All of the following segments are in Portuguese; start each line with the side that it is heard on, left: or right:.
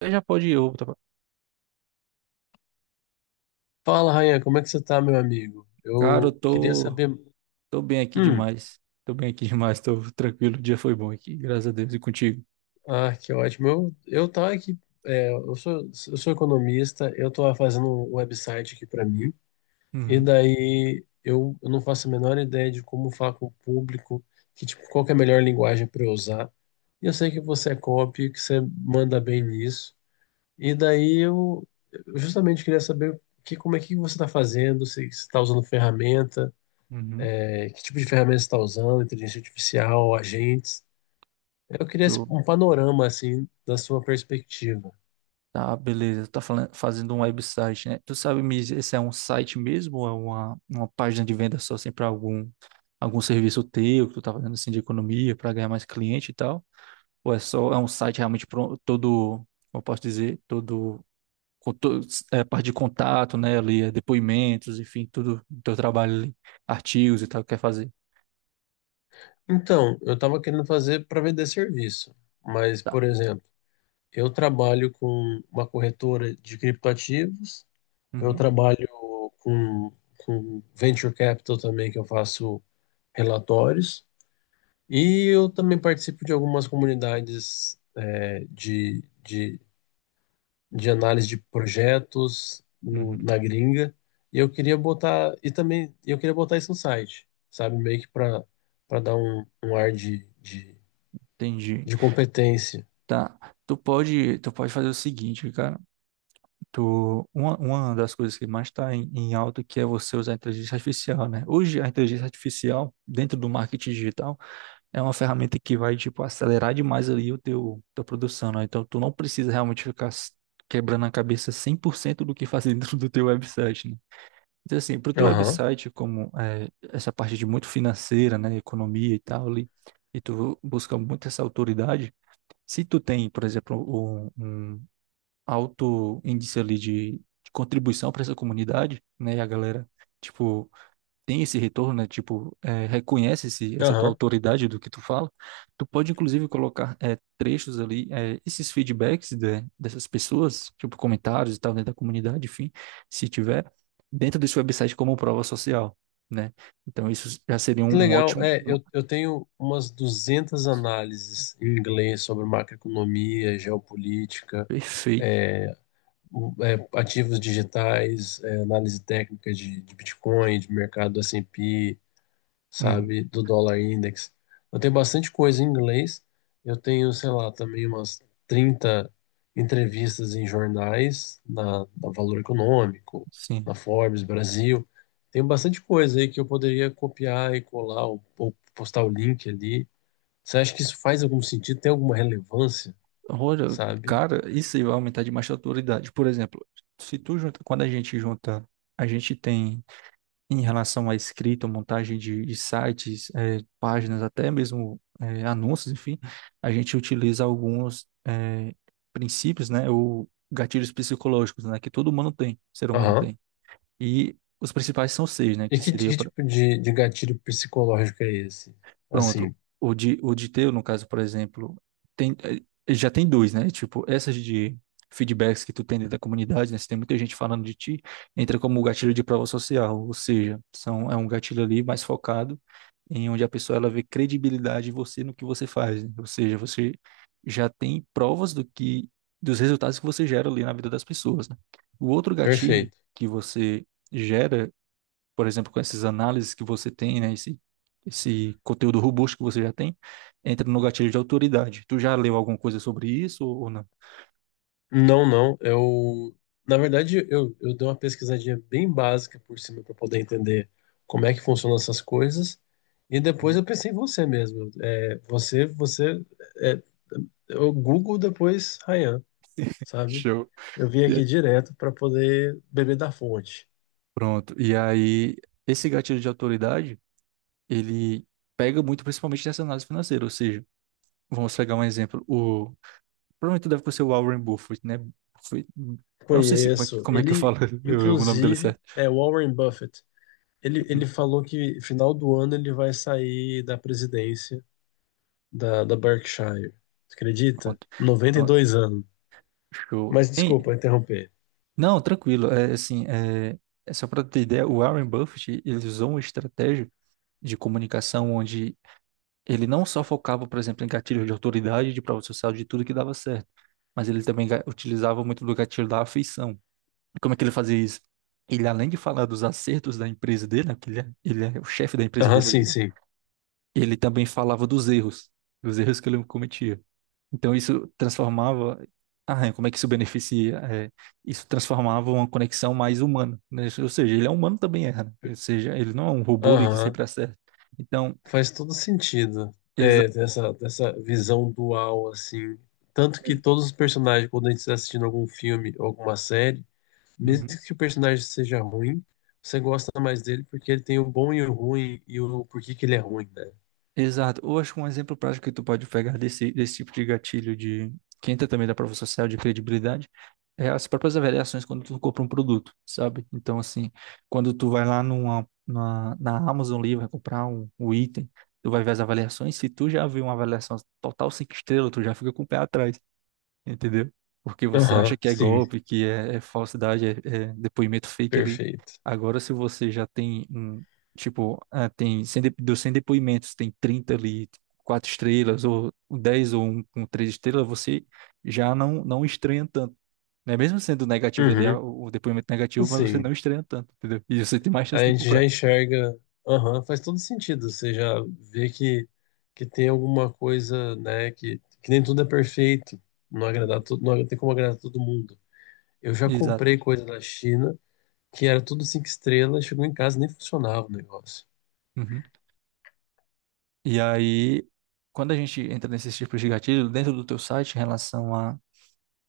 right: Você já pode ir, eu, tá?
left: Fala, Rayan, como é que você tá, meu amigo?
right: Cara, eu
left: Eu queria
right: tô,
left: saber.
right: tô bem aqui
left: Hum,
right: demais. Tô bem aqui demais, tô tranquilo. O dia foi bom aqui, graças a Deus, e contigo.
left: ah, que ótimo. Eu tava aqui, eu sou economista, eu tô fazendo um website aqui para mim, e
right: Uhum,
left: daí eu não faço a menor ideia de como falar com o público, que, tipo, qual que é a melhor linguagem para eu usar. E eu sei que você é copy, que você manda bem nisso, e daí eu justamente queria saber que, como é que você tá fazendo, se você tá usando ferramenta.
right: uhum.
left: É, que tipo de ferramenta está usando, inteligência artificial, agentes? Eu queria
right: Show.
left: um panorama, assim, da sua perspectiva.
right: Tá, beleza. Tu tá falando, fazendo um website, né? Tu sabe me dizer se é um site mesmo ou é uma página de venda só, assim, pra algum, algum serviço teu que tu tá fazendo, assim, de economia, pra ganhar mais cliente e tal? Ou é só, é um site realmente todo, como eu posso dizer, todo conto- é, parte de contato, né, ali, é, depoimentos, enfim, tudo do teu trabalho ali, artigos e tal, que quer fazer.
left: Então, eu estava querendo fazer para vender serviço, mas,
right: Tá.
left: por exemplo, eu trabalho com uma corretora de criptoativos, eu
right: Uhum,
left: trabalho com, com venture capital também, que eu faço relatórios, e eu também participo de algumas comunidades é, de, de análise de projetos
right: uhum,
left: na gringa. E eu queria botar, e também eu queria botar isso no site, sabe? Meio que para para dar um ar
right: entendi.
left: de competência.
right: Tá. Tu pode fazer o seguinte, cara. Uma das coisas que mais está em alta que é você usar a inteligência artificial, né? Hoje a inteligência artificial dentro do marketing digital é uma ferramenta que vai tipo acelerar demais ali o teu tua produção, né? Então tu não precisa realmente ficar quebrando a cabeça 100% do que fazer dentro do teu website, né? Então, assim, para o teu
left: Aham,
right: website, como essa parte de muito financeira, né, economia e tal, ali, e tu busca muito essa autoridade, se tu tem, por exemplo, um alto índice ali de contribuição para essa comunidade, né, e a galera, tipo, tem esse retorno, né? Tipo, é, reconhece essa tua
left: aham.
right: autoridade do que tu fala, tu pode inclusive colocar é, trechos ali, é, esses feedbacks dessas pessoas, tipo comentários e tal, dentro da comunidade, enfim, se tiver, dentro desse website como prova social, né? Então isso já seria um,
left: Que
right: um
left: legal.
right: ótimo,
left: É, eu tenho umas 200 análises em inglês sobre macroeconomia, geopolítica,
right: perfeito.
left: é, ativos digitais, é, análise técnica de Bitcoin, de mercado S&P,
right: Uhum.
left: sabe, do dólar index. Eu tenho bastante coisa em inglês. Eu tenho, sei lá, também umas 30 entrevistas em jornais, na Valor Econômico,
right: Sim.
left: na Forbes Brasil. Tenho bastante coisa aí que eu poderia copiar e colar ou postar o link ali. Você acha que isso faz algum sentido? Tem alguma relevância,
right: Olha,
left: sabe?
right: cara, isso aí vai aumentar demais a autoridade. Por exemplo, se tu junta, quando a gente junta, a gente tem em relação à escrita, montagem de sites, páginas, até mesmo anúncios, enfim, a gente utiliza alguns princípios, né, ou gatilhos psicológicos, né, que todo humano tem, ser humano
left: Aham.
right: tem. E os principais são seis, né,
left: E
right: que seria,
left: que tipo de gatilho psicológico é esse?
right: pronto,
left: Assim,
right: o de, teu, no caso, por exemplo, tem, já tem dois, né, tipo, essas de feedbacks que tu tem dentro da comunidade, né, se tem muita gente falando de ti, entra como gatilho de prova social, ou seja, são, é um gatilho ali mais focado em onde a pessoa ela vê credibilidade em você no que você faz, né? Ou seja, você já tem provas do que dos resultados que você gera ali na vida das pessoas, né? O outro gatilho
left: perfeito.
right: que você gera, por exemplo, com essas análises que você tem, né, esse conteúdo robusto que você já tem, entra no gatilho de autoridade. Tu já leu alguma coisa sobre isso ou não?
left: Não, não. Na verdade, eu dei uma pesquisadinha bem básica por cima para poder entender como é que funcionam essas coisas. E depois eu pensei em você mesmo. É, você, é, eu Google depois Ryan, sabe?
right: Show.
left: Eu vim
right: E-
left: aqui direto para poder beber da fonte.
right: Pronto. E aí, esse gatilho de autoridade, ele pega muito principalmente nessa análise financeira, ou seja, vamos pegar um exemplo, o provavelmente deve ser o Warren Buffett, né? Buffett. Eu não sei se,
left: Conheço.
right: como é que eu
left: Ele,
right: falo o nome dele
left: inclusive,
right: certo.
left: é Warren Buffett. Ele,
right: Uhum.
left: ele falou que final do ano ele vai sair da presidência da Berkshire. Você acredita?
right: Pronto,
left: noventa e
right: pronto,
left: dois anos.
right: show.
left: Mas desculpa interromper.
right: Não, tranquilo. É, assim, é só para ter ideia, o Warren Buffett, ele usou uma estratégia de comunicação onde ele não só focava, por exemplo, em gatilhos de autoridade, de prova social, de tudo que dava certo, mas ele também utilizava muito do gatilho da afeição. Como é que ele fazia isso? Ele, além de falar dos acertos da empresa dele, né, porque ele é o chefe da empresa
left: Aham,
right: dele
left: sim,
right: ali,
left: sim.
right: ele também falava dos erros, que ele cometia. Então isso transformava, é, como é que isso beneficia? É, isso transformava uma conexão mais humana, né? Ou seja, ele é humano também erra, né? Ou seja, ele não é um robô ali que
left: Aham,
right: sempre acerta. Então,
left: faz todo sentido.
right: exato.
left: É, dessa visão dual, assim. Tanto que todos os personagens, quando a gente está assistindo algum filme ou alguma série, mesmo que o personagem seja ruim, você gosta mais dele porque ele tem o bom e o ruim e o porquê que ele é ruim, né?
right: Exato. Ou acho que um exemplo prático que tu pode pegar desse tipo de gatilho de que entra também da prova social de credibilidade é as próprias avaliações quando tu compra um produto, sabe? Então, assim, quando tu vai lá na Amazon ali, vai comprar um, um item, tu vai ver as avaliações. Se tu já viu uma avaliação total cinco estrelas, tu já fica com o pé atrás entendeu? Porque você
left: Aham,
right: acha que é
left: sim,
right: golpe, é falsidade, é depoimento fake ali.
left: perfeito.
right: Agora, se você já tem, um, tipo, ah, tem 100 dos 100 depoimentos, tem 30 ali, quatro estrelas, ou 10 ou um com três estrelas, você já não estranha tanto. Né? Mesmo sendo negativo ali,
left: Uhum,
right: o depoimento negativo, mas você
left: sim.
right: não estranha tanto, entendeu? E você tem mais
left: A
right: chance de
left: gente já
right: comprar.
left: enxerga, aham, faz todo sentido. Você já vê que tem alguma coisa, né, que nem tudo é perfeito, não agradar
right: Uhum.
left: todo, não tem como agradar todo mundo. Eu já
right: Exato.
left: comprei coisa da China que era tudo cinco estrelas, chegou em casa e nem funcionava o negócio.
right: Uhum. E aí, quando a gente entra nesses tipos de gatilho, dentro do teu site, em relação a,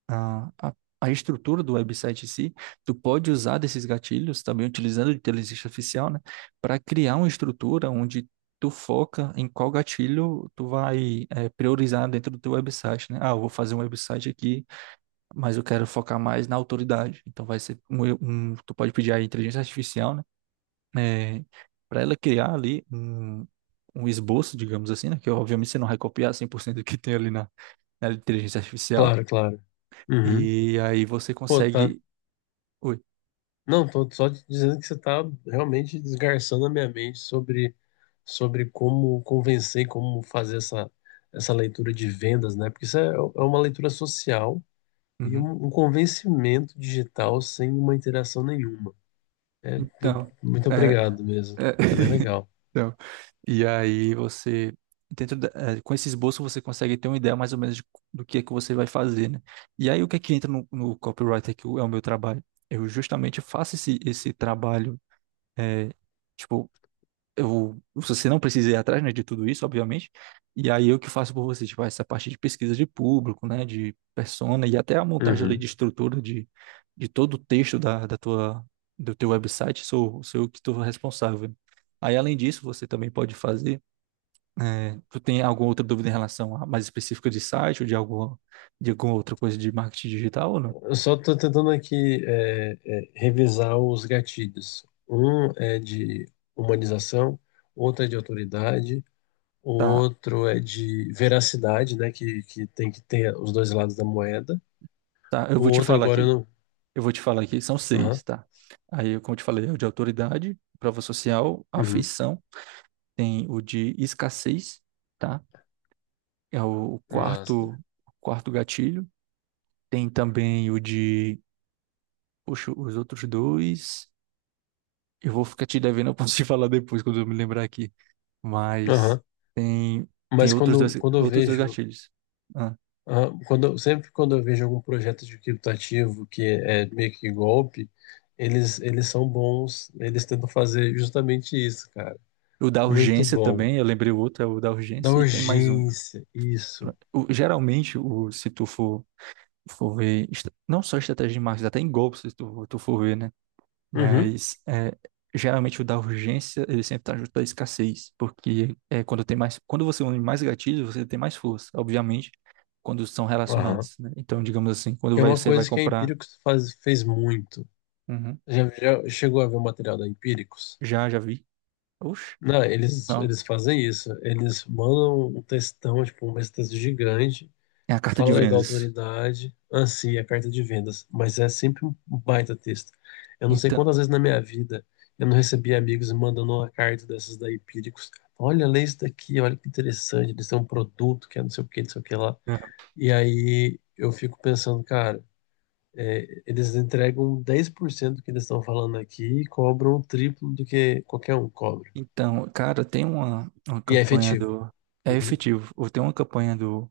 right: a, a estrutura do website em si, tu pode usar desses gatilhos, também utilizando a inteligência artificial, né, para criar uma estrutura onde tu foca em qual gatilho tu vai priorizar dentro do teu website, né? Ah, eu vou fazer um website aqui, mas eu quero focar mais na autoridade. Então vai ser um, tu pode pedir a inteligência artificial, né, para ela criar ali um esboço, digamos assim, né? Que obviamente você não vai copiar 100% do que tem ali na inteligência artificial,
left: Claro, claro. Uhum.
right: e aí você
left: Pô, tá.
right: consegue Oi.
left: Não, tô só te dizendo que você tá realmente desgarçando a minha mente sobre, sobre como convencer, como fazer essa, essa leitura de vendas, né? Porque isso é é uma leitura social e
right: Uhum.
left: um convencimento digital sem uma interação nenhuma. É,
right: Então,
left: muito
right: é,
left: obrigado mesmo.
right: é,
left: Tá bem legal.
right: então, e aí você, dentro é, com esse esboço você consegue ter uma ideia mais ou menos de do que é que você vai fazer, né? E aí o que é que entra no copywriter que é o meu trabalho? Eu justamente faço esse trabalho, é, tipo, você não precisa ir atrás, né, de tudo isso, obviamente. E aí eu que faço por você, tipo, essa parte de pesquisa de público, né, de persona e até a montagem ali de
left: Uhum.
right: estrutura de todo o texto da tua, do teu website, sou eu que estou responsável. Aí, além disso, você também pode fazer. Eh, tu tem alguma outra dúvida em relação a mais específica de site ou de alguma, outra coisa de marketing digital ou não?
left: Eu só tô tentando aqui é, revisar os gatilhos. Um é de humanização, outro é de autoridade, o
right: Tá,
left: outro é de veracidade, né? Que tem que ter os dois lados da moeda.
right: tá, eu
left: O
right: vou te
left: outro
right: falar
left: agora eu
right: aqui.
left: não.
right: Eu vou te falar aqui, são
left: Aham.
right: seis, tá? Aí, como eu te falei, é o de autoridade, prova social,
left: Uhum.
right: afeição, tem o de escassez, tá? É
left: Massa.
right: o quarto gatilho. Tem também o de, poxa, os outros dois. Eu vou ficar te devendo, eu posso te falar depois quando eu me lembrar aqui. Mas
left: Aham.
right: tem, tem
left: Mas
right: outros dois,
left: quando, quando eu vejo
right: gatilhos. Ah,
left: ah, quando, sempre quando eu vejo algum projeto de criptativo que é meio que golpe, eles são bons, eles tentam fazer justamente isso, cara.
right: o da
left: Muito
right: urgência
left: bom.
right: também, eu lembrei o outro, é o da
left: Da
right: urgência, e tem mais um.
left: urgência, isso.
right: Geralmente, se tu for ver, não só estratégia de marketing, até em golpes, se tu for ver, né?
left: Uhum.
right: Mas é, geralmente o da urgência, ele sempre tá junto da escassez, porque é quando tem mais, quando você une mais gatilhos, você tem mais força, obviamente, quando são
left: Aham.
right: relacionados, né? Então, digamos assim, quando
left: Que é uma
right: você vai
left: coisa que a
right: comprar,
left: Empíricos faz, fez muito.
right: Uhum.
left: Já, já chegou a ver o material da Empíricos?
right: Já vi, oxe,
left: Não, eles,
right: não,
left: eles fazem isso. Eles mandam um textão, tipo, um texto gigante.
right: é a carta de
left: Fala aí da
right: vendas.
left: autoridade, anseia a carta de vendas, mas é sempre um baita texto. Eu não sei
right: Então,
left: quantas vezes na minha vida eu não recebi amigos me mandando uma carta dessas da Empíricos. Olha, lê isso daqui, olha que interessante, eles têm um produto que é não sei o que, não sei o que lá.
right: Uhum.
left: E aí eu fico pensando, cara, é, eles entregam 10% do que eles estão falando aqui e cobram o triplo do que qualquer um cobra.
right: então, cara, tem uma
left: E é
right: campanha
left: efetivo.
right: do, é
left: Uhum.
right: efetivo, ou tem uma campanha do,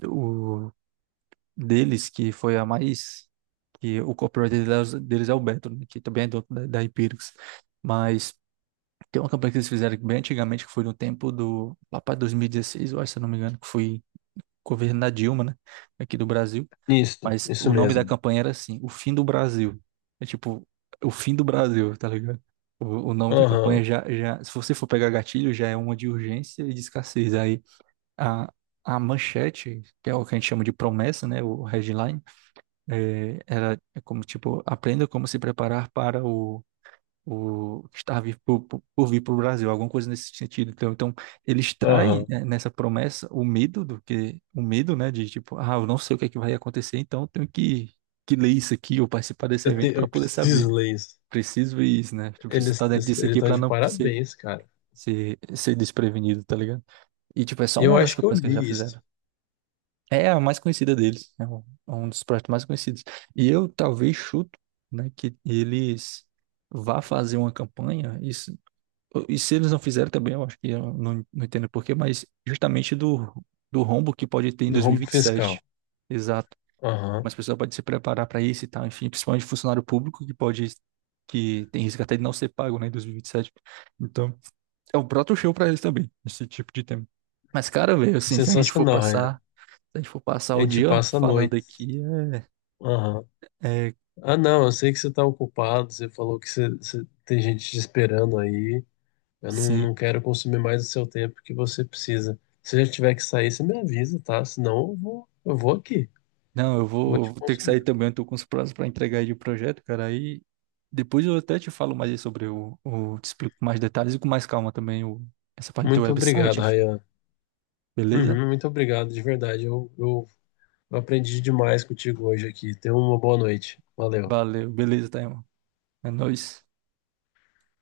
right: do deles que foi a mais que o copywriter deles é o Beto, né, que também é do, da Hypixx. Mas tem uma campanha que eles fizeram bem antigamente, que foi no tempo do, lá para 2016, eu acho, se eu não me engano, que foi governo da Dilma, né, aqui do Brasil.
left: Isso,
right: Mas
left: isso
right: o nome da
left: mesmo.
right: campanha era assim, O Fim do Brasil. É tipo, o fim do Brasil, tá ligado? O nome da campanha
left: Aham,
right: já, se você for pegar gatilho, já é uma de urgência e de escassez. Aí a, a manchete, que é o que a gente chama de promessa, né, o headline, era é como, tipo, aprenda como se preparar para o que está vir por vir para o Brasil, alguma coisa nesse sentido. Então, ele extrai
left: aham.
right: né, nessa promessa o medo do que, o medo, né, de tipo, ah, eu não sei o que é que vai acontecer, então eu tenho que ler isso aqui ou participar desse
left: Eu,
right: evento para
left: eu
right: poder saber.
left: preciso ler isso.
right: Preciso ver isso, né? Tipo, preciso estar
left: Eles
right: dentro
left: eles
right: disso aqui
left: estão
right: para
left: de
right: não
left: parabéns, cara.
right: ser desprevenido, tá ligado? E, tipo, é só
left: Eu
right: uma das
left: acho que eu
right: campanhas que eles já
left: li isso,
right: fizeram. É a mais conhecida deles, é um dos projetos mais conhecidos. E eu talvez chuto, né, que eles vá fazer uma campanha, e se eles não fizeram também, eu acho que eu não entendo porquê, mas justamente do, rombo que pode ter em
left: do rombo fiscal.
right: 2027. Exato.
left: Aham.
right: Mas a pessoa pode se preparar para isso e tal, enfim, principalmente funcionário público que pode, que tem risco até de não ser pago, né, em 2027. Então, é o próprio show para eles também, esse tipo de tema. Mas, cara, velho, assim, se a gente for
left: Sensacional, Rayan.
right: passar se a gente for passar
left: A
right: o
left: gente
right: dia
left: passa a
right: falando
left: noite.
right: aqui,
left: Aham.
right: é, é,
left: Ah, não, eu sei que você tá ocupado, você falou que tem gente te esperando aí. Eu não,
right: sim.
left: não quero consumir mais o seu tempo que você precisa. Se já tiver que sair, você me avisa, tá? Senão eu vou aqui,
right: Não,
left: vou
right: eu
left: te
right: vou ter que sair
left: consumindo.
right: também, eu tô com os prazos para entregar aí de projeto, cara. Aí depois eu até te falo mais aí sobre te explico com mais detalhes e com mais calma também o, essa parte do teu
left: Muito
right: website,
left: obrigado,
right: enfim.
left: Rayan.
right: Beleza?
left: Uhum, muito obrigado, de verdade. Eu aprendi demais contigo hoje aqui. Tenha uma boa noite. Valeu.
right: Valeu, beleza, tá, irmão? É nóis.